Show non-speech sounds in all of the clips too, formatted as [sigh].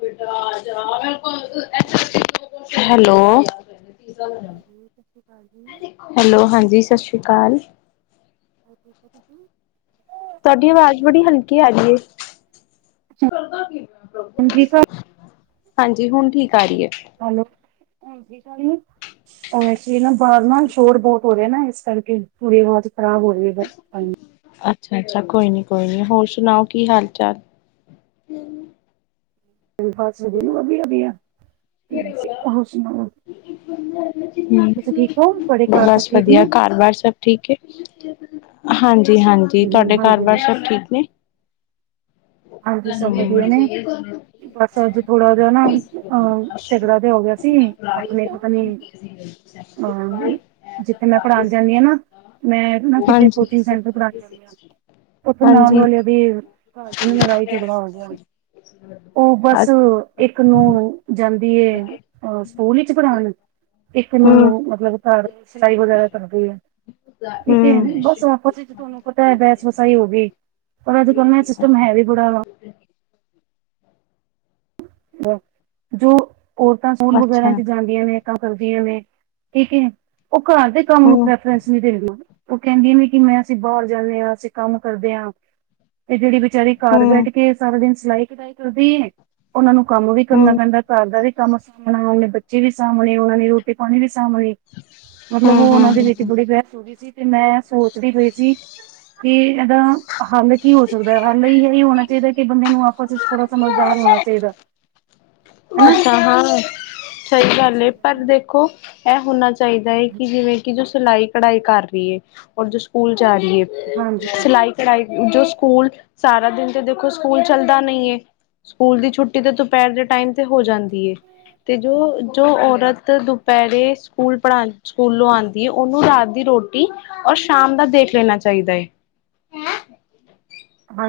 ਜਿ ਤਰਾਂ। [unintelligible] Hello. [inaudible] Hello, ਹਾਂਜੀ ਸਾਸ਼ਰੀ ਕਾਲ। [inaudible] ਤੁਹਾਡੀ ਆਵਾਜ਼ ਬੜੀ ਹਲਕੀ ਆ ਰਹੀ ਏ। ਹੁਣ ਠੀਕ ਆ? ਹਾਂਜੀ, ਹੁਣ ਠੀਕ ਆ ਰਹੀ ਏ। ਹੈਲੋ, ਹੁਣ ਠੀਕ ਆ ਰਹੀ ਏ? ਉਹ ਐਕਚੁਲੀ ਨਾ, ਬਾਹਰ ਨਾ ਸ਼ੋਰ ਬਹੁਤ ਹੋ ਰਿਹਾ ਨਾ। ਇਸ ਕਰਕੇ ਥੋੜ੍ਹੀ ਆਵਾਜ਼ ਖ਼ਰਾਬ ਹੋ ਰਹੀ ਏਧਰ। ਅੱਛਾ-ਅੱਛਾ ਕੋਈ ਨੀ, ਕੋਈ ਨੀ। ਹੋਰ ਸੁਣਾਓ ਕੀ ਹਾਲ-ਚਾਲ? ਹੱਸਦੇ ਵਧੀਆ [unintelligible] [unintelligible] ਹੋਰ ਸੁਣਾਓ ਤੁਸੀਂ ਠੀਕ ਹੋ ਤੁਹਾਡੇ ਘਰ ਸਭ ਬਸ ਠੀਕ ਨੇ? ਵਧੀਆ। ਘਾਰ-ਬਾਰ ਸਬ ਠੀਕ ਏ। ਹਾਂਜੀ-ਹਾਂਜੀ। ਹੂੰ ਤੁਹਾਡੇ ਹਾਂਜੀ ਘਾਰ-ਬਾਰ ਹਾਂਜੀ ਸਭ ਠੀਕ ਨੇ? ਹਾਂਜੀ ਸਬ ਵਧਿਆ ਨੇ। ਬਸ ਅੱਜ ਥੋੜਾ ਜਹਾ ਨਾ ਅ ਝਗੜਾ ਜਯਾ ਹੋ ਗਆ ਸੀ ਅਪਣੇ -ਅਪਨੇ ਹਾਂ ਜਿੱਥੇ ਮੈਂ ਪੜਾਣ ਜਾਂਨੀ ਆ ਨਾ ਮੈਂ ਨਾ ਕਿਤੇ ਕੋਚਿੰਗ ਸੈਂਟਰ ਪੜਾਂਦੀ ਹ ਹਾਂਜੀ। ਉੱਥੇ ਨਾਲ ਹਾਂਜੀ। ਵਾਲਯਾ ਦੀ ਦੀ ਲੜਾਈ ਚਗੜਾ ਹੋ ਗਿਆ। ਉਹ ਅੱ ਬਸ ਇੱਕ ਨੂੰ ਜਾਂ ਦੀ ਏ ਸਕੂਲ ਵਿੱਚ ਪੜਾਣ, ਇੱਕ ਹੂੰ। ਹੂੰ। ਨੂੰ ਮਤਲਬ ਕਰ ਸਾਈ ਵਗੈਰਾ ਕਰਦੀ ੲਗ [unintelligible] ਠੀਕ ਹਨ ਬਸ ਤੁਹਾਨੂੰ ਬਹ ਬਹਸ ਬਸਾਈ ਹੋ ਗਈ ਪਰ ਅੱਜ- ਕੱਲ ਨਾ ਸਿਸਟਮ ਹੈ ਵੀ ਬੜਾ‌ ਵਾ ਬ ਜੋ ਔਰਤਾਂ ਫੋਨ ਵਗੈਰਾ ਅੱਛਾ, ਚ ਗਲ ਦੀਯਾ ਨੇ ਤਾ ਕਰਦੀਆਂ ਨੇ, ਠੀਕ ਏ ਉਹ ਘਰ ਦੇ ਕੰਮ ਨੂੰ ਹੂੰ, ਪ੍ਰ ਪ੍ਰੇਸ ਨਈ ਦੇਂਦਿਆਂ। ਉਹ ਕਹੰਦੀਯਾ ਨੇ ਕਿ ਮੈਂ ਤੇ ਬਾਹਰ ਜਾਂਨੀ ਆ ਤੇ ਕੰਮ ਕਰਦੇ ਆ। ਤੇ ਜੇੜੀ ਬਚਾਰੀ ਘਰ ਹੂੰ, ਹੂੰ, ਬੈਠ ਕੇ ਸਾਰਾ ਦਿਨ ਸਲਾਈ- ਕਢਈ ਕਰਦੀ ਏ ਉਨਾ ਨੂੰ ਕੰਮ ਵੀ ਕਰਨਾ ਹੂੰ, ਪੈਂਦੈ। ਘਰ ਦਾ ਵੀ ਕੰਮ ਸਾਂਭਣਾ ਉਨੇ, ਬੱਚੇ ਵੀ ਸਾਂਭਣੇ ਉਨਾਂ ਨੇ, ਰੋਟੀ ਪਾਣੀ ਵੀ ਸਾਂਭਣੀ। ਮਤਲਬ ਹੂੰ, ਹੂੰ। ਉਹ ਉਹਨਾਂ ਦੇ ਹੂੰ। ਵਿੱਚ ਬੜੀ ਬਹਿਸ ਹੋ ਗੀ ਸੀ ਤੇ ਮੈਂ ਸੋਚਦੀ ਪਈ ਸੀ ਕਿ ਏਦਾ ਹੱਲ ਕੀ ਹੋ ਸਕਦੇ? ਹੱਲ ਇਹ ਹੀ ਹੋਣਾ ਚਾਹੀਦੈ ਕਿ ਬੰਦੇ ਨੂੰ ਆਪਸ ਥੋੜਾ ਸਮਝਦਾਰ ਹੋਨਾ ਅੱਛਾ। ਹਾਂ ਸਹੀ ਏ ਜੀ ਗੱਲ ਪਰ ਦੇਖੋ ਏਹ ਹੋਣਾ ਚਾਹੀਦੈ ਏ ਕਿ ਜਿਵੇਂ ਕਿ ਜੋ ਸਲਾਈ- ਕਢਾਈ ਕਰਦੀ ਏ ਔਰ ਜੋ ਸਕੂਲ ਜਾ ਰੀ ਏ ਹਾਂਜੀ ਹਾਂਜੀ ਸਿਲਾਈ- ਕਢਾਈ ਜੋ ਸਕੂਲ ਸਾਰਾ ਦਿਨ ਤੇ ਦੇਖੋ ਸਕੂਲ ਚੱਲਦਾ ਨਹੀਂ ਏ ਸਕੂਲ ਦੀ ਛੁੱਟੀ ਤੇ ਦੁਪਹਰ ਦੇ ਟਾਈਮ ਤੇ ਹੋ ਜਾਂਦੀ ਏ ਤੇ ਜੋ ਜੋ ਔਰਤ ਦੁਪਹਿਰੇ ਸਕੂਲ ਪੜਾ ਸਕੂਲੋਂ ਆਦੀ ਏ ਉਨੂੰ ਰਾਤ ਦੀ ਰੋਟੀ ਔਰ ਸ਼ਾਮ ਦਾ ਦੇਖ ਲੈਣਾ ਚਾਹੀਦਾ ਏ।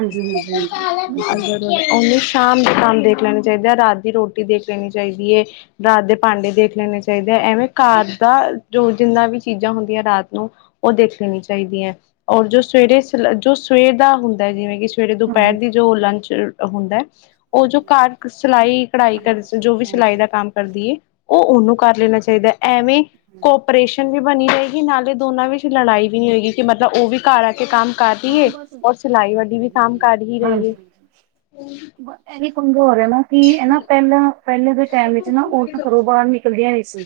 ਹ ਹਾਂਜੀ [unintelligible] ਸ਼ਾਮ ਦੇ ਕੰਮ ਦੇਖ ਲੈਣੇ ਚਾਹੀਦੈ, ਰਾਤ ਦੀ ਰੋਟੀ ਦੇਖ ਲੈਣੀ ਚਾਹੀਦੀ ਏ। ਰਾਤ ਦੇ ਭਾਂਡੇ ਦੇਖ ਲੈਣੇ ਚਾਹੀਦੇ, ਐਵੇਂ ਘਰ ਦਾ ਜੋ ਜਿੰਨਾ ਵੀ ਚੀਜ਼ਾਂ ਹੁੰਦੀਆਂ ਰਾਤ ਨੂੰ ਉਹ ਦੇਖ ਲੈਣੀ ਚਾਹੀਦੀ ਏ। ਔਰ ਜੋ ਸਵੇਰੇ ਜੋ ਸਵੇਰ ਦਾ ਹੁੰਦੈ ਜਿਵੇਂ ਕਿ ਸਵੇਰੇ ਦੁਪਹਰ ਹਾਂ ਦੀ ਜੋ ਲੰਚ ਹੁੰਦੈ। ਉਹ ਜੋ ਘਰ ਸਲਾਈ- ਕਢਾਈ ਕਰ ਹਾਂਜੀ ਜੋ ਵੀ ਸਿਲਾਈ ਦਾ ਹਾਂਜੀ ਕੰਮ ਕਰਦੀ ਏ, ਉਹ ਉਹਨੂੰ ਕਰ ਲੈਣਾ ਚਾਹੀਦੈ। ਐਵੇਂ ਕੋਪ ਪਰੇਸ਼ਨ ਵੀ ਬਣੀ ਰਏਗੀ, ਨਾਲੇ ਹਾਂਜੀ। ਦੋਨਾਂ ਵਿੱਚ ਲੜਾਈ ਵੀ ਨਹੀਂ ਹੋਏਗੀ ਕਿ ਮਤਲਬ ਉਹ ਵੀ ਘਰ ਆ ਕੇ ਕੰਮ ਕਰ ਹਾਂ ਰੀਏ। ਬਸ ਹਮ, ਸਲਾਈ ਵੱਡੀ ਵੀ ਕੰਮ ਹਮ, ਕਰ ਹੀ ਰਈ ਏ। ਏਵੀ ਕਮਜ਼ੋਰ ਹੈ ਨਾ ਕਿ ਐਨਾ ਪਹਿਲਾਂ ਪਹਿਲੇ ਦੇ ਟਾਈਮ ਵਿੱਚ ਨਾ ਔਰਤ ਘਰੋਂ ਬਾਰ ਨੀ ਕਲਦੀਧਾਂ ਨਈ ਸੀ,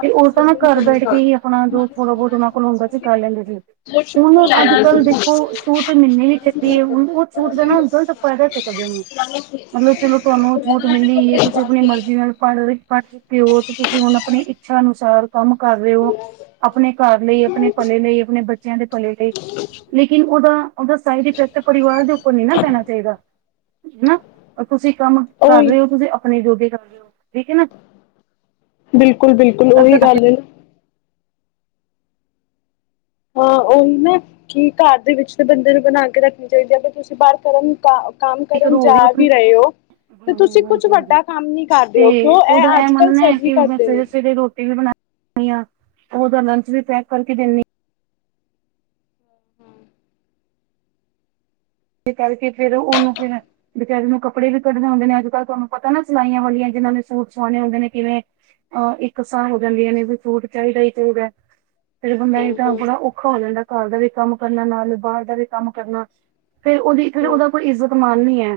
ਤੇ ਉਹ ਤਾਂ ਘਰ ਬੈਠ ਕੇ ਈ ਆਪਣਾ ਜੋ ਥੋੜਾ ਬਹੁਤ ਔਨਾ ਕੋਲ ਹੁੰਦਾ ਸੀ ਕਰ ਲੈਂਦੀਯਾ ਸੀ। ਹੁਣ ਅਜ- ਕਲ ਦੇਖੋ ਛੂਟ ਮਹੀਨੇ ਵੀ [unintelligible] ਚੀ ਹੈ ਹੁਣ ਉਹ ਛੁਟ ਦਾ ਣਾ ਹੁੰਨ ਗਲਤ [unintelligible] ਤਾਂ ਪੜਦਾ ਕਦੇੀ ਨੂੰ ਮਤਲਬ ਚਲੋ ਤਵਾਨੂੰ ਹੁਨ ਛੂਟ ਮਿਲੀ ਏ, ਤੁਸੀ ਅਪਣੀ ਮਰਜ਼ੀ ਨਾਲ ਪਢ ਰਏ ਪਢ ਪਓ ਤੇ ਤੁਸੀ ਹੁਣ ਅਪਣੀ ਇੱਛਾ ਅਨੁਸਾਰ ਕੰਮ ਕਰ ਰਹੇ ਉ, ਅਪਣੇ ਘਰ ਲਈ, ਅਪਣੇ ਭਲੇ ਲਈ, ਅਪਣੇ ਬੱਚਿਆਂ ਦੇ ਭਲੇ ਲਈ ਅ [unintelligible] ਲੇਕਿਨ ਉਦਾ ਉਦਾ ਸਾਈਡ ਇਫੈਕਟ ਪਰਿਵਾਰ ਦੇ ਉਪਰ ਨੀ ਨਾ ਪੈਣਾ ਚਾਈਦਾ। ਹੰ। ਤੁਸੀ ਕੰਮ ਕਰ ਉਹੀ ਰਹੇ ਉ ਤੁਸੀ ਅਪਣੇ ਜੋਗੇ ਕਰ ਠੀਕ ਏ ਨਾ। ਬਿਲਕੁਲ- ਬਿਲਕੁਲ ਉਹੀ ਆਪਣੀ ਗੱਲ ਹਾਂ, ਉਹ ਨਾ ਕਿ ਘਰ ਦੇ ਵਿੱਚ ਤੇ ਬੰਦੇ ਨੂੰ ਬਣਾ ਕੇ ਰੱਖਣੀ ਚਾਈਦੀ ਆ ਤੇ ਤੁਸੀ ਬਾਹਰ ਕਰਨ ਨੂੰ ਚਾ ਕੰਮ ਕਰਨ ਜਾ ਵੀ ਰਹੇ ਔ ਹਾਂਜੀ ਹਾਂਜੀ ਤੇ ਹੋ ਕਿਉਂ ਉਦਾ ਇਹ ਏ ਅੱਜ ਕੱਲ੍ਹ ਮੰਨਨਾ ਐ ਸਭੀ ਕਿ ਮੈਂ ਕਰਦੇ ਨੇ। ਸਵੇਰੇ ਸਵੇਰੇ ਰੋਟੀ ਵੀ ਬਨਾ ਬਨਾਨੀ ਆ ਸਕੂਲ ਦਾ ਲੰਚ ਵੀ ਪੈਕ ਕਰਕੇ ਦੈਂਨੀ ਆ ਹਮ ਤੇ ਕਰਕੇ ਫੇਰ ਓਨੂੰ ਫੇਰ ਬੇਚਾਰੀ ਨੂੰ ਕੱਪੜੇ ਵੀ ਕੱਢਦੇ ਹੁੰਦੇ ਨੇ ਅਜ ਕੱਲ੍ਹ ਤਹਾਨੂੰ ਪਤਾ ਏ ਨਾ ਸਿਲਾਈਆਂ ਵਾਲੀਆਂ ਜਿਨਾਂ ਨੇ ਸੂਟ ਸਵਾਉਨੇ ਹੁੰਦੇ ਨੇ ਕਿਵੇਂ ਅ ਇੱਕ ਸਾਹ ਹੋ ਜਾਂਦੀਆਂ ਨੇ ਵੀ ਸੂਟ ਚਾਈਦਾ ਈ ਤੇ ਹੋ ਗਿਆ ਫਿਰ ਬੰਦਾ ਹਾਂ ਏ ਤਾਂ ਹਾਂ ਬੜਾ ਔਖਾ ਹੋ ਜਾਂਦਾ ਕਰ ਦਾ ਵੀ ਕੰਮ ਕਰਨਾ ਨਾਲ ਬਾਰ ਦਾ ਵੀ ਕੰਮ ਕਰਨਾ ਫੇਰ ਓਦੀ ਫਿਰ ਹੂੰ ਉਹਦਾ ਕੋਈ ਇੱਜ਼ਤ ਮਾਨ ਨੀ ਏ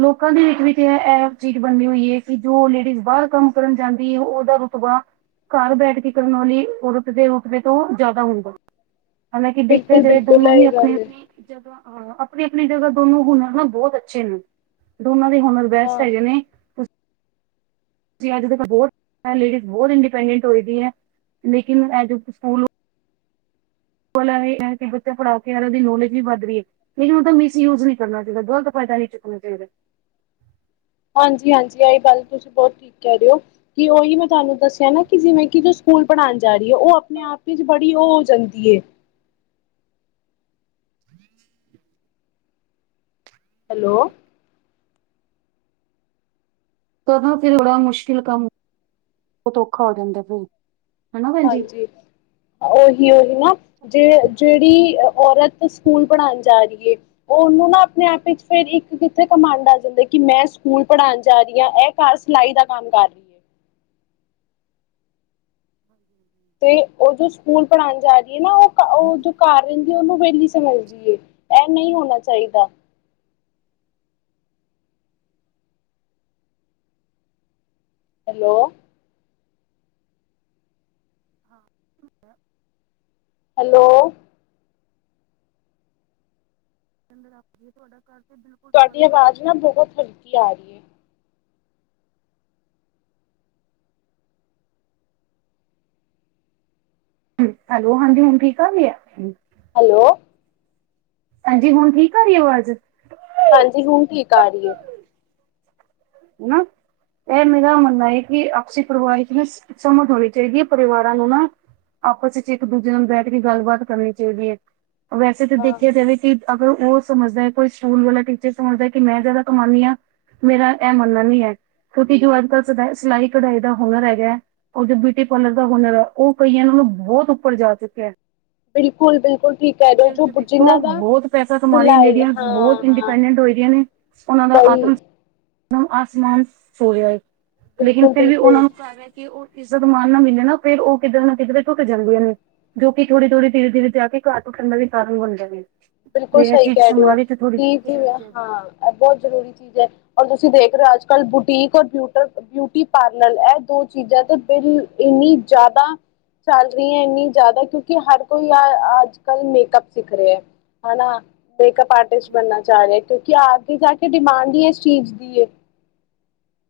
ਲੋਕਾਂ ਦੇ ਹਿੱਕ ਵਿਚ ਏ ਚੀਜ਼ ਬਨਦੀ ਹੋਈ ਏ ਕਿ ਜੋ ਲੇਡੀਜ਼ ਬਾਰ ਕੰਮ ਕਰਨ ਜਾਂਦੀ ਏ ਓਦਾ ਰੁਤਬਾ ਘਰ ਬੈਠ ਕੇ ਕਰਨ ਵਾਲੀ ਔਰਤ ਦੇ ਰੁਤਬੇ ਤੋਂ ਜ਼ਾਦਾ ਹੁੰਦਾ ਹਾਲਾਂਕਿ ਦੇਖਿਆ ਬਿਲਕੁਲ ਜਾਏ ਬਿਲਕੁਲ ਦੋਨੋ ਹੀ ਇਹੀ ਆਪਨੇ ਗੱਲ ਏ ਆਪਨੇ ਜਦੋਂ ਹਾਂ ਅਪਨੀ ਅਪਨੀ ਜਗ੍ਹਾ ਦੋਨੋ ਹੁਨਰ ਨਾ ਬੋਤ ਅੱਛੇ ਨੇ ਦੋਨਾਂ ਦੇ ਹੁਨਰ ਪਰੈਸ ਹਾਂ ਹੈਗੇ ਨੇ ਅੱਜ ਤੇ ਬੋਤ ਲੇਡੀਜ਼ ਬੋਤ ਇੰਡੀਪੈਂਡੈਂਟ ਹੋਏ ਦੀ ਏ ਲੇਕਿਨ ਅੱਜ ਸਕੂਲ ਵਾਲਾ ਇਹ ਐ ਕਿ ਬੱਚਾ ਪੜਾਓ ਕੇ ਯਾਰ ਉਹ ਦੀ ਨੌਲੇਜ ਵੀ ਵੱਧ ਰੀ ਏ ਲੇਕਿਨ ਓਦਾ ਮਿਸਯੂਜ ਨੀਂ ਕਰਨਾ ਚਾਈਦਾ ਗ਼ਲਤ ਫਾਇਦਾ ਨੀ ਚੁੱਕਨਾ ਚਾਈਦਾ ਹਾਂਜੀ ਹਾਂਜੀ ਐਹੀ ਗੱਲ ਤੁਸੀਂ ਬੋਤ ਠੀਕ ਕਹਿ ਰੇਓ ਕਿ ਓਹੀ ਮੈਂ ਤਾਨੂੰ ਦੱਸਿਆ ਨਾ ਕਿ ਜਿਵੇਂ ਕਿ ਜੋ ਸਕੂਲ ਪੜ੍ਹਾਨ ਜਾਰੀ ਏ ਉਹ ਆਪਨੇ ਆਪ ਵਿਚ ਬੜੀ ਉ ਹੋ ਜਾਂਦੀ ਏ ਹੈਲੋ ਤਾਂ ਨਾ ਫਿਰ ਬੜਾ ਮੁਸ਼ਕਿਲ ਕੰਮ ਬੋਤ ਔਖਾ ਹੋ ਜਾਂਦਾ ਫਿਰ ਹਨਾ ਭੈਣ ਜੀ। ਜੀ ਹਾਂਜੀ ਓਹੀ ਓਹੀ ਨਾ ਜੇ ਜੈਹੜੀ ਔਰਤ ਸਕੂਲ ਪੜ੍ਹਾਨ ਜਾ ਰੀਏ ਉਹਨੂੰ ਨਾ ਆਪਨੇ ਆਪ ਵਿੱਚ ਫੇਰ ਇੱਕ ਕਿੱਥੇ ਘਮੰਡ ਆ ਜਾਂਦਾ ਕਿ ਮੈਂ ਸਕੂਲ ਪੜ੍ਹਾਨ ਜਾ ਰੀਆ ਇਹ ਘਰੱ ਸਿਲਾਈ ਦਾ ਕੰਮ ਕਰ ਹੈ ਤੇ ਉਹ ਜੋ ਸਕੂਲ ਪੜ੍ਹਾਨ ਜਾ ਰੀਏ ਨਾ ਉਹ ਉਹ ਜੋ ਘਰ ਰਹੰਦੀ ਉਹਨੂੰ ਵੇਲੀ ਸਮਝਦੀ ਏ ਐ ਨਈ ਹੋਨਾ ਚਾਈਦਾ ਹੈਲੋ [unintelligible] ਹੈਲੋ ਅੰਦਰ ਰੱਖਏ ਤੁਹਾਡਾ ਘਰ ਤੇ ਬਿਲਕੁਲ ਤੁਆਡੀ ਸਵਰਗ ਵਰਗਾ ਆਵਾਜ਼ ਨਾ ਬੋਹਤ ਹਲਕੀ ਆ ਰਹੀ ਏ ਹੈਲੋ ਹਾਂਜੀ ਹੁਨ ਠੀਕ ਆ ਗੀ ਏ ਹੈਲੋ ਹਾਂਜੀ ਹੁਨ ਠੀਕ ਆ ਰੀ ਏ ਆਵਾਜ਼ ਹਾਂਜੀ ਹੁਨ ਠੀਕ ਆ ਰੀ ਏ ਹਨਾ ਏ ਮੇਰਾ ਮੰਨਨਾ ਏ ਕਿ ਆਪਸੀ ਪਰਿਵਾਰ ਚ ਨਾ ਸਮਜ ਹੋਨੀ ਚਾਹੀਦੀ ਏ ਪਰਿਵਾਰਾਂ ਨੂੰ ਨਾ ਆਪਸ ਇਚ ਇੱਕ ਦੂਜੇ ਨਾਲ ਬੈਠ ਕੇ ਗੱਲਬਾਤ ਕਰਨੀ ਚਾਈਦੀ ਏ ਵੈਸੇ ਤਾਂ ਹਾਂ ਦੇਖਿਆ ਜਾਵੇ ਕਿ ਅਗਰ ਓ ਸਮਝਦਾ ਕੋਈ ਸਕੂਲ ਵਾਲਾ ਟੀਚਰ ਸਮਝਦਾ ਕਿ ਮੈਂ ਜਾਦਾ ਕਮਾਨੀ ਆਂ, ਮੇਰਾ ਏ ਮੰਨਨਾ ਨੀ ਏ, ਕਿਂੳਕਿ ਜੋ ਅੱਜ ਕੱਲ ਸ ਸਿਲਾਈ ਕਢਾਈ ਦਾ ਹੁਨਰ ਹੈਗਾ ਓ ਜੋ ਬਿਟੀ ਪਾਰਲਰ ਦਾ ਹੁਨਰ ਐ ਉ ਕਈਆਂ ਨਾਲੋ ਬੋਹਤ ਉੱਪਰ ਜਾ ਚੁੱਕਿਆ ਬਿਲਕੁਲ ਬਿਲਕੁਲ ਠੀਕ ਕਹਿ ਰਹੇ ਹੋ ਜੋ ਦੇਖੋ ਜਿਨਾਂ ਦਾ ਬੋਤ ਪੈਸਾ ਕਮਾ ਰਈਆ ਸਿਲਾਈ ਲੇਡੀਆਸ ਹਾਂ ਬੋਤ ਹਾਂ ਇੰਡੀਪੈਂਡੈਂਟ ਹੋਈ ਦੀਆਂ ਨੇ ਉਨਾ ਦਾ ਬਈ ਆਤਮਸਮਾਨ ਆਸਮਾਨ ਸੋਏਆ ਏ ਲੇਕਿਨ ਬਿਲਕੁਲ ਫਿਰ ਵੀ ਬਿਲਕੁਲ ਓਨਾਂ ਨੂੰ ਕਿ ਓ ਇੱਜ਼ਤ ਮਾਨ ਨਾ ਮਿਲੇ ਨਾ ਫੇਰ ਓ ਕਿਧਰੇ ਨਾ ਕਿਧਰੇ ਟੁੱਟ ਜਾਂਦੀਆਂ ਨੇ। ਜੋ ਕਿ ਥੋੜੀ-ਥੋੜੀ ਧੀਰੇ-ਧੀੇਰੇ ਤੇ ਆ ਕੇ ਘਾਰ ਟੁੱਟਨ ਦਾ ਵੀ ਕਾਰਨ ਬਨ ਦਾ ਵੇ। ਬਿਲਕੁਲ ਸਈ ਕੈ ਰੇ ਓ ਕਿ ਜਾਣੀ ਜਿਵੇਂ ਚਾਹੀਦੀ ਹੈ ਹਾਂ ਐ ਬੋਤ ਜਰੂਰੀ ਚੀਜ ਐ। ਔਰ ਤੁਸੀਂ ਦੇਖ ਰੇ ਓ ਅੱਜ-ਕੱਲ ਬੁਟੀਕ ਔਰ ਬਿਊਟਰ ਬਿਊਟੀ ਪਾਰਲਰ ਐ ਦੋ ਚੀਜਾਂ ਤੇ ਬਿਲ ਇੰਨੀ ਜਾਦਾ ਚੱਲ ਰੀਐਂ ਇੰਨੀ ਜਾਦਾ ਕਿਓਂਕਿ ਹਰ ਕੋਈ ਆ ਅੱਜ-ਕੱਲ ਮੇਕਅਪ ਸਿੱਖ ਰਿਐ। ਹੈ ਨਾ ਮੇਕਅਪ ਆਰਟਿਸਟ ਜੀ ਜੀ ਬਨਨਾ ਚਾਅ ਰਿਐ ਕਿਉਂਕਿ ਆਗੇ ਜਾ ਕੇ ਡਿਮਾਂਡ ਈ ਇਸ ਚੀਜ ਦੀ ਏ।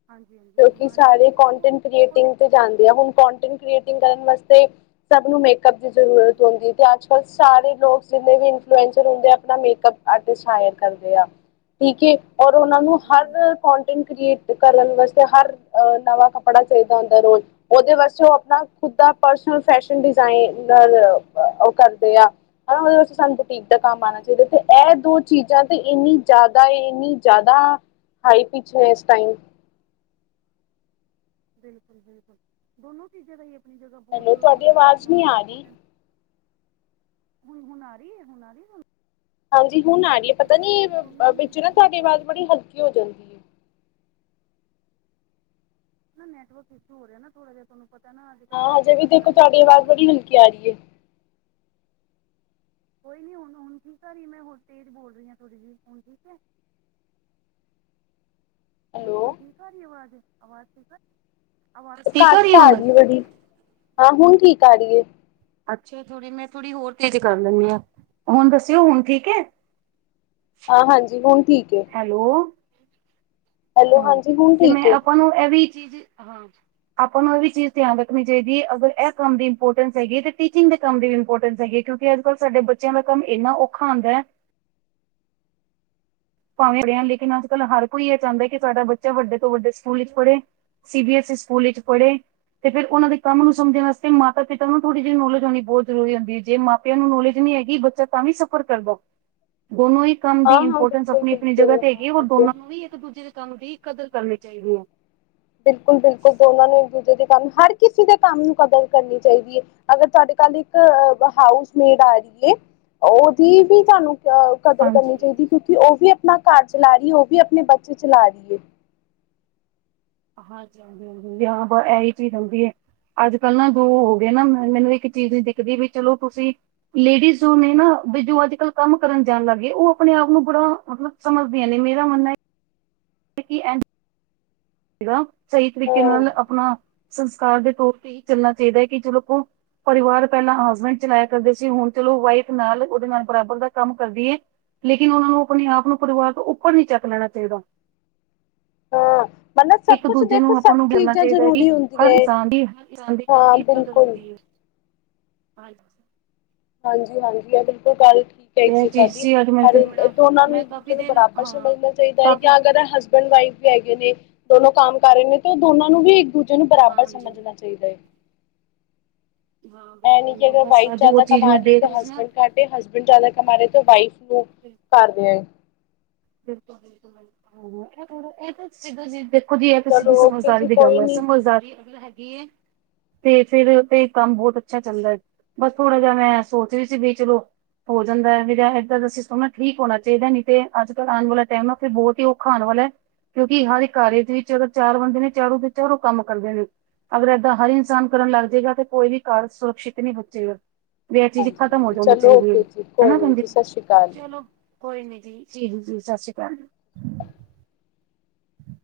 ਹਾਂਜੀ ਹਾਂਜੀ ਕਿਓਂਕਿ ਡਿਮਾਂਡ ਸਾਰੇ ਵੀ ਹੈ ਉਹ ਕੋਂਟੈਂਟ ਉਹ ਕ੍ਰੀਏਟਿੰਗ ਤੇ ਦੇਖੋ ਜਾਂਦੇ ਆ। ਹੁਨ ਕੋਂਟੈਂਟ ਕ੍ਰੀਏਟਿੰਗ ਕਰਨ ਵਾਸਤੇ ਸਭ ਨੂੰ ਮੇਕਅਪ ਦੀ ਜ਼ਰੂਰਤ ਹੁੰਦੀ ਏ ਤੇ ਅੱਜ-ਕੱਲ ਸਾਰੇ ਲੋਕ ਜਿੰਨੇ ਵੀ ਇਨਫਲੂਐਂਸਰ ਹੁੰਦੇ ਐ ਆਪਨਾ ਮੇਕਅਪ ਆਰਟਿਸਟ ਹਾਇਰ ਕਰਦੇ ਆ, ਠੀਕ ਏ। ਔਰ ਓਨਾਂ ਨੂੰ ਹਾਂਜੀ ਹਾਂਜੀ ਹਰ ਕੋਂਟੈਂਟ ਕ੍ਰੀਏਟ ਕਰਨ ਵਾਸ ਤੇ ਹਰ ਅ ਨਵਾਂ ਕੱਪੜਾ ਚਾਈਦਾ ਹੁੰਦੈ ਰੋਜ। ਓਦੇ ਵਾਸਤੇ ਓ ਆਪਨਾ ਖੁਦ ਦਾ ਪਰਸਨਲ ਫੈਸ਼ਨ ਡਿਜ਼ਾਇਨਰ ਓ ਕਰਦੇ ਆ ਔਰ ਅਸੀ ਸਾਨੂੰ ਠੀਕ ਤਾਂ ਕੰਮ ਆਨਾ ਚਾਈਦਾ ਤੇ ਐ ਦੋ ਚੀਜਾਂ ਤੇ ਏਨੀਂ ਜਾਦਾ ਏ, ਏਨੀਂ ਜਾਦਾ ਹਾਈ ਪਿੱਚ ਨੇ ਏਸ ਟਾਈਮ ਬਿਲਕੁਲ-ਬਿਲਕੁਲ ਦੋਨੋ ਚੀਜਾਂ ਦਾ ਈ ਆਪਨੀ ਜਗਾ ਬੋਤ ਹੈਲੋ ਤੁਹਾਡੀ ਮਤਲਬ ਆਵਾਜ਼ ਆਪਨਾ ਨਹੀਂ ਆ ਰਹੀ ਇੰਪੋਰਟੈਂਸ ਹੁਨ, ਹੂਨ ਆ ਰੀ ਏ, ਹੂਨ ਆ ਰੀ ਏ ਤੁਆਨੂੰ ਹਾਂਜੀ ਹੁਨ ਆ ਰੀ ਏ। ਪਤਾ ਨੀ ਸੀ ਦੋਨਾਂ ਅ ਹੀ ਵਿੱਚ ਨਾ ਚੀਜ਼ਾਂ ਦੀ ਤੁਆਡੀ ਆਵਾਜ਼ ਇੰਪੋਰਟੈਂਸ ਹੈ ਬੜੀ ਹਲਕੀ ਹੋ ਜਾਂਦੀ ਏ। ਐ ਨਾ ਨੈਟਵਰਕ ਇਸ਼ੂ ਹੋ ਰਿਐ ਨਾ ਥੋੜਾ ਜਿਆ ਤੁਆਨੂੰ ਹਾਂ ਹਜੇ ਵੀ ਦੇਖੋ ਤੁਆਡੀ ਆਵਾਜ਼ ਬੜੀ ਦਾ ਹੈ। ਹਲਕੀ ਆ ਰੀ ਏ। ਕੋਈ ਨੀ ਹੁਨ, ਹੂਨ ਠੀਕ ਏ ਮੈਂ ਹੋਰ ਤੇਜ ਬੋਲ ਰੀ ਆਂ ਥੋੜੀ ਜੀ। ਹੁਨ ਠੀਕ ਐ? ਹੁਨ, ਹੈਲੋ ਹੂਨ ਠੀਕ ਆ ਰੀ ਏ ਆਵਾਜ, ਆਵਾਜ ਠੀਕ ਆ ਰੀ ਘੱਟ ਆ ਰੀ ਏ ਬੜੀ। ਹਾਂ, ਹੁਨ ਠੀਕ ਆ ਰੀ ਏ। ਅੱਛਾ ਜੀ, ਥੋੜੀ ਮੈਂ ਥੋੜੀ ਹੋਰ ਤੇਜ ਕਰ ਲੇਨੀਂ ਆਂ। ਹੁਨ ਦਸਿਓ ਹੁਨ ਠੀਕ ਏ? ਹਾਂ ਹਾਂਜੀ ਹੁਨ ਠੀਕ ਏ। ਹੈਲੋ। ਹਾਂ ਹਾਂਜੀ ਹੁਣ ਤੇ ਮੈਂ ਠੀਕ ਹੈ ਆਪਾਂ ਨੂੰ ਐ ਵੀ ਚੀਜ, ਹਾਂ ਆਪਾਂ ਨੂੰ ਐ ਵੀ ਚੀਜ ਧਿਆਨ ਰੱਖਨੀ ਚਾਈਦੀ ਏ ਅਗਰ ਐ ਕੰਮ ਦੀ ਇੰਪੋਰਟੈਂਸ ਹੈਗੀ ਏ ਤੇ ਟੀਚਿੰਗ ਦੇ ਕੰਮ ਦੀ ਵੀ ਇੰਪੋਰਟੈਂਸ ਹੈਗੀ ਏ। ਕਿਓਂਕਿ ਅੱਜ-ਕਲ ਸਾਡੇ ਬੱਚਿਆਂ ਦਾ ਕੰਮ ਏਨਾਂ ਔਖਾ ਹੁੰਦੈ ਭਾਵੇਂ ਹੈਗੇ ਆਂ ਲੇਕਿਨ ਅੱਜ-ਕੱਲ ਹਰ ਕੋਈ ਏ ਚਾਂਦਾ ਐ ਕਿ ਸਾਡਾ ਬੱਚਾ ਵੱਡੇ ਤੋਂ ਵੱਡੇ ਸਕੂਲ ਇੱਚ ਪੜੇ। C B S E school ਇੱਚ ਪੜੇ। ਤੇ ਫੇਰ ਓਨਾਂ ਦੇ ਕੰਮ ਨੂੰ ਸਮਝਨ ਆਸਤੇ ਮਾਤਾ ਪਿਤਾ ਨੂੰ ਥੋੜੀ ਜੀ ਨੋਲੇਜ ਹੋਨੀ ਬੋਤ ਜਰੂਰੀ ਹੁੰਦੀ ਏ ਜੇ ਮਾਂ ਪਿਓ ਨੂੰ ਨੌਲੇਜ ਨੀ ਹੈਗੀ ਬੱਚਾ ਤਾਂ ਵੀ ਸੱਫਰ ਕਰਦੈ। ਦੋਨੋ ਹੀ ਕੰਮ ਦੀ ਹਾਂ ਹਾਂ ਇੰਪੋਰਟੈਂਸ ਬਿਲਕੁਲ ਆਪਨੀ-ਆਪਨੀ ਜਗਾ ਬਿਲਕੁਲ ਤੇ ਹੈਗੀ ਏ ਔਰ ਹਾਂ ਦੋਨਾਂ ਨੂੰ ਵੀ ਇੱਕ ਦੂਜੇ ਦੇ ਕੰਮ ਦੀ ਕਦਰ ਕਰਨੀ ਚਾਈਦੀ ਐ। ਬਿਲਕੁਲ-ਬਿਲਕੁਲ ਦੋਨਾਂ ਨੂੰ ਇੱਕ ਦੂਜੇ ਦੇ ਕੰਮ, ਹਰ ਕਿਸੀ ਦੇ ਕੰਮ ਨੂੰ ਕਦਰ ਕਰਨੀ ਚਾਈਦੀ ਏ। ਅਗਰ ਤੁਆਡੇ ਕੱਲ ਇੱਕ ਅ ਹਾਊਸਮੇਟ ਆ ਰੀ ਏ ਓਦੀ ਵੀ ਤੁਆਨੂੰ ਕ ਕਦਰ ਹਾਂਜੀ, ਕਰਨੀ ਚਾਈਦੀ ਕਿਉਂਕਿ ਓ ਵੀ ਆਪਨਾ ਘਰ ਚਲਾ ਰੀ ਹੈਗੀ ਏ, ਆਪਨੇ ਬੱਚੇ ਚਲਾ ਰੀ ਏ। ਹਾਂਜੀ-ਹਾਂਜੀ, ਹੁੰਦਿਆਂ ਬ ਐਹੀ ਚੀਜ਼ ਹੁੰਦੀ ਏ। ਅੱਜ-ਕੱਲ ਨਾ ਦੋ ਹੋ ਗੇ ਨਾ ਮ ਮੈਨੂੰ ਇੱਕ ਚੀਜ ਨੀ ਦਿਖਦੀ ਵੀ ਚਲੋ ਤੁਸੀਂ ਲੇਡੀਜ਼ ਹੁੰਦੀ ਨਾ ਬਈ ਜੋ ਅੱਜ-ਕੱਲ ਕੰਮ ਕਰਨ ਜਾਨ ਲੱਗ ਗਏ ਓ ਆਪਨੇ ਆਪ ਨੂੰ ਬੜਾ ਮਤਲਬ ਸਮਝਦੀਆਂ ਨੇ, ਮੇਰਾ ਮੰਨ ਐ ਤੇ ਕੀ ਐਂਝ ਸੀਗਾ ਸਈ ਤਰੀਕੇ ਹਾਂ ਨਾਲ ਆਪਨਾ ਸੰਸਕਾਰ ਦੇ ਤੌਰ ਤੇ ਹੀ ਚੱਲਨਾ ਚਾਈਦੈ ਕਿ ਚਲੋ ਕੋ ਪਰਿਵਾਰ ਪੈਲਾਂ ਹਸਬੈਂਡ ਚਲਾਇਆ ਕਰਦੇ ਸੀ, ਹੂਨ ਚਲੋ ਵਾਈਫ ਨਾਲ ਓਦੇ ਨਾਲ ਬਰਾਬਰ ਦਾ ਕੰਮ ਕਰਦੀ ਏ। ਲੇਕਿਨ ਓਨਾਂ ਨੂੰ ਆਪਨੇ ਆਪ ਨੂੰ ਪਰਿਵਾਰ ਤੋਂ ਉੱਪਰ ਨੀ ਚੱਕ ਲੈਨਾ ਚਾਈਦਾ। ਹਾਂ ਮਤਲਬ ਸਭ ਇੱਕ ਕੁਛ ਦੂਜੇ ਨੂੰ ਦੇਖੋ ਆਪਾਂ ਸਭ ਨੂੰ ਕਹਿਣਾ ਚੀਜ਼ਾਂ ਚਾਹੀਦਾ ਕਿ ਜ਼ਰੂਰੀ ਹੁੰਦੀ ਹਰ ਹੈ ਇਨਸਾਨ ਦੀ ਹਰ ਇਨਸਾਨ ਦੀ ਹਾਂ ਕਮੀ ਕਦਰ ਬਿਲਕੁਲ ਆਉਦੀ ਹੈ ਹਾਂਜੀ ਹਾਂਜੀ ਹਾਂਜੀ ਇਹ ਕਿੱਧਰ ਗੱਲ ਤੇ ਇਹ ਕਏ ਚੀਜ਼ ਸਾਡੀ ਸੀ ਅੱਜ ਮੈਂ ਫਿਰ ਹਰੇਕ ਮੇਰਾ ਦੋਨਾਂ ਨੂੰ ਮੈਂ ਇੱਕ ਕਾਫ਼ੀ ਦੂਜੇ ਨੂੰ ਦੇਰ ਬਰਾਬਰ ਹਾਂ ਸਮਝਣਾ ਚਾਹੀਦਾ ਹੈ ਕਾਫੀ ਜਾਂ ਅਗਰ ਹਸ ਹਸਬੈਂਡ ਵਾਈਫ ਵੀ ਹੈਗੇ ਨੇ ਦੋਨੋ ਕੰਮ ਕਰ ਰਹੇ ਨੇ ਤੇ ਉਹ ਦੋਨਾਂ ਨੂੰ ਵੀ ਇੱਕ ਦੂਜੇ ਨੂੰ ਹਾਂ ਬਰਾਬਰ ਹਾਂਜੀ ਸਮਝਣਾ ਚਾਹੀਦਾ ਚਾਹੀਦਾ ਏ ਹਾਂ ਇਹ ਬਿਲਕੁਲ ਨੀ ਕਿ ਬਿਲਕੁਲ ਅਗਰ ਬਸ ਵਾਈਫ ਅੱਜ ਉਹ ਜ਼ਿਆਦਾ ਚੀਜ਼ ਕਮਾ ਮੈਂ ਰਹੀ ਹੈ ਦੇਖ ਤਾਂ ਸੀ ਨਾ ਹਸਬੈਂਡ ਘੱਟ ਤੇ ਹਸਬੈਂਡ ਜਿਆਦਾ ਕਮਾ ਰਹੇ ਤੇ ਵਾਈਫ ਨੂੰ ਫਿਰ ਕਰਦੇ ਆ ਤੇ ਬਿਲਕੁਲ ਬਿਲਕੁਲ ਇਹ ਤਾਂ ਸਿੱਧਾ ਜੀ ਖੁਦ ਹੀ ਇਹ ਸਿੱਧੀ ਚਲੋ ਓਕੇ ਸਮਝਦਾਰੀ ਜੀ ਦੀ ਗੱਲ ਕੋਈ ਹੈ ਨਹੀਂ ਸਮਝਦਾਰੀ ਅਗਰ ਹੈਗੀ ਏ ਤੇ ਫੇਰ ਤੇ ਕੰਮ ਬਹੁਤ ਅੱਛਾ ਚੱਲਦਾ ਬਸ ਥੋੜਾ ਜਿਹਾ ਮੈਂ ਸੋਚ ਰਹੀ ਸੀ ਵੀ ਚਲੋ ਹੋ ਜਾਂਦਾ ਏ ਵਿ ਜਾਂ ਇੱਦਾਂ ਦਾ ਸਿਸਟਮ ਨਾ ਠੀਕ ਹੋਣਾ ਚਾਹੀਦਾ ਨਈ ਤੇ ਅੱਜ ਕੱਲ ਆਉਣ ਵਾਲਾ ਟਾਈਮ ਹੈ ਫਿਰ ਬਹੁਤ ਹੀ ਔਖਾ ਆਉਣ ਵਾਲਾ ਹੈ ਕਿਉਂਕਿ ਹਰ ਇੱਕ ਘਰ ਦੇ ਵਿੱਚ ਅਗਰ ਚਾਰ ਬੰਦੇ ਨੇ ਚਾਰੋ ਤੇ ਚਾਰੋਂ ਕੰਮ ਕਰਦੇ ਨੇ ਅਗਰ ਏਦਾਂ ਹਰ ਇਨਸਾਨ ਕਰਨ ਲੱਗ ਜਾਏਗਾ ਤੇ ਕੋਈ ਵੀ ਘਰ ਸੁਰੱਕਸ਼ਿਤ ਨਹੀਂ ਬਚੇਗਾ ਤੇ ਇਹ ਚੀਜ਼ ਹਾਂਜੀ ਖਤਮ ਹੋ ਹਾਂਜੀ ਜਾਣੀ ਚਲੋ ਚਾਹੀਦੀ ਹੈ ਓਕੇ ਜੀ ਕੋਈ ਹਨਾ ਨਹੀਂ ਜੀ ਸੰਦੀਪ ਸਤਿ ਸ਼੍ਰੀ ਅਕਾਲ ਚਲੋ ਕੋਈ ਨੀ ਜੀ ਜੀ ਜੀ ਸਤਿ ਸ੍ਰੀ ਅਕਾਲ ਹਮ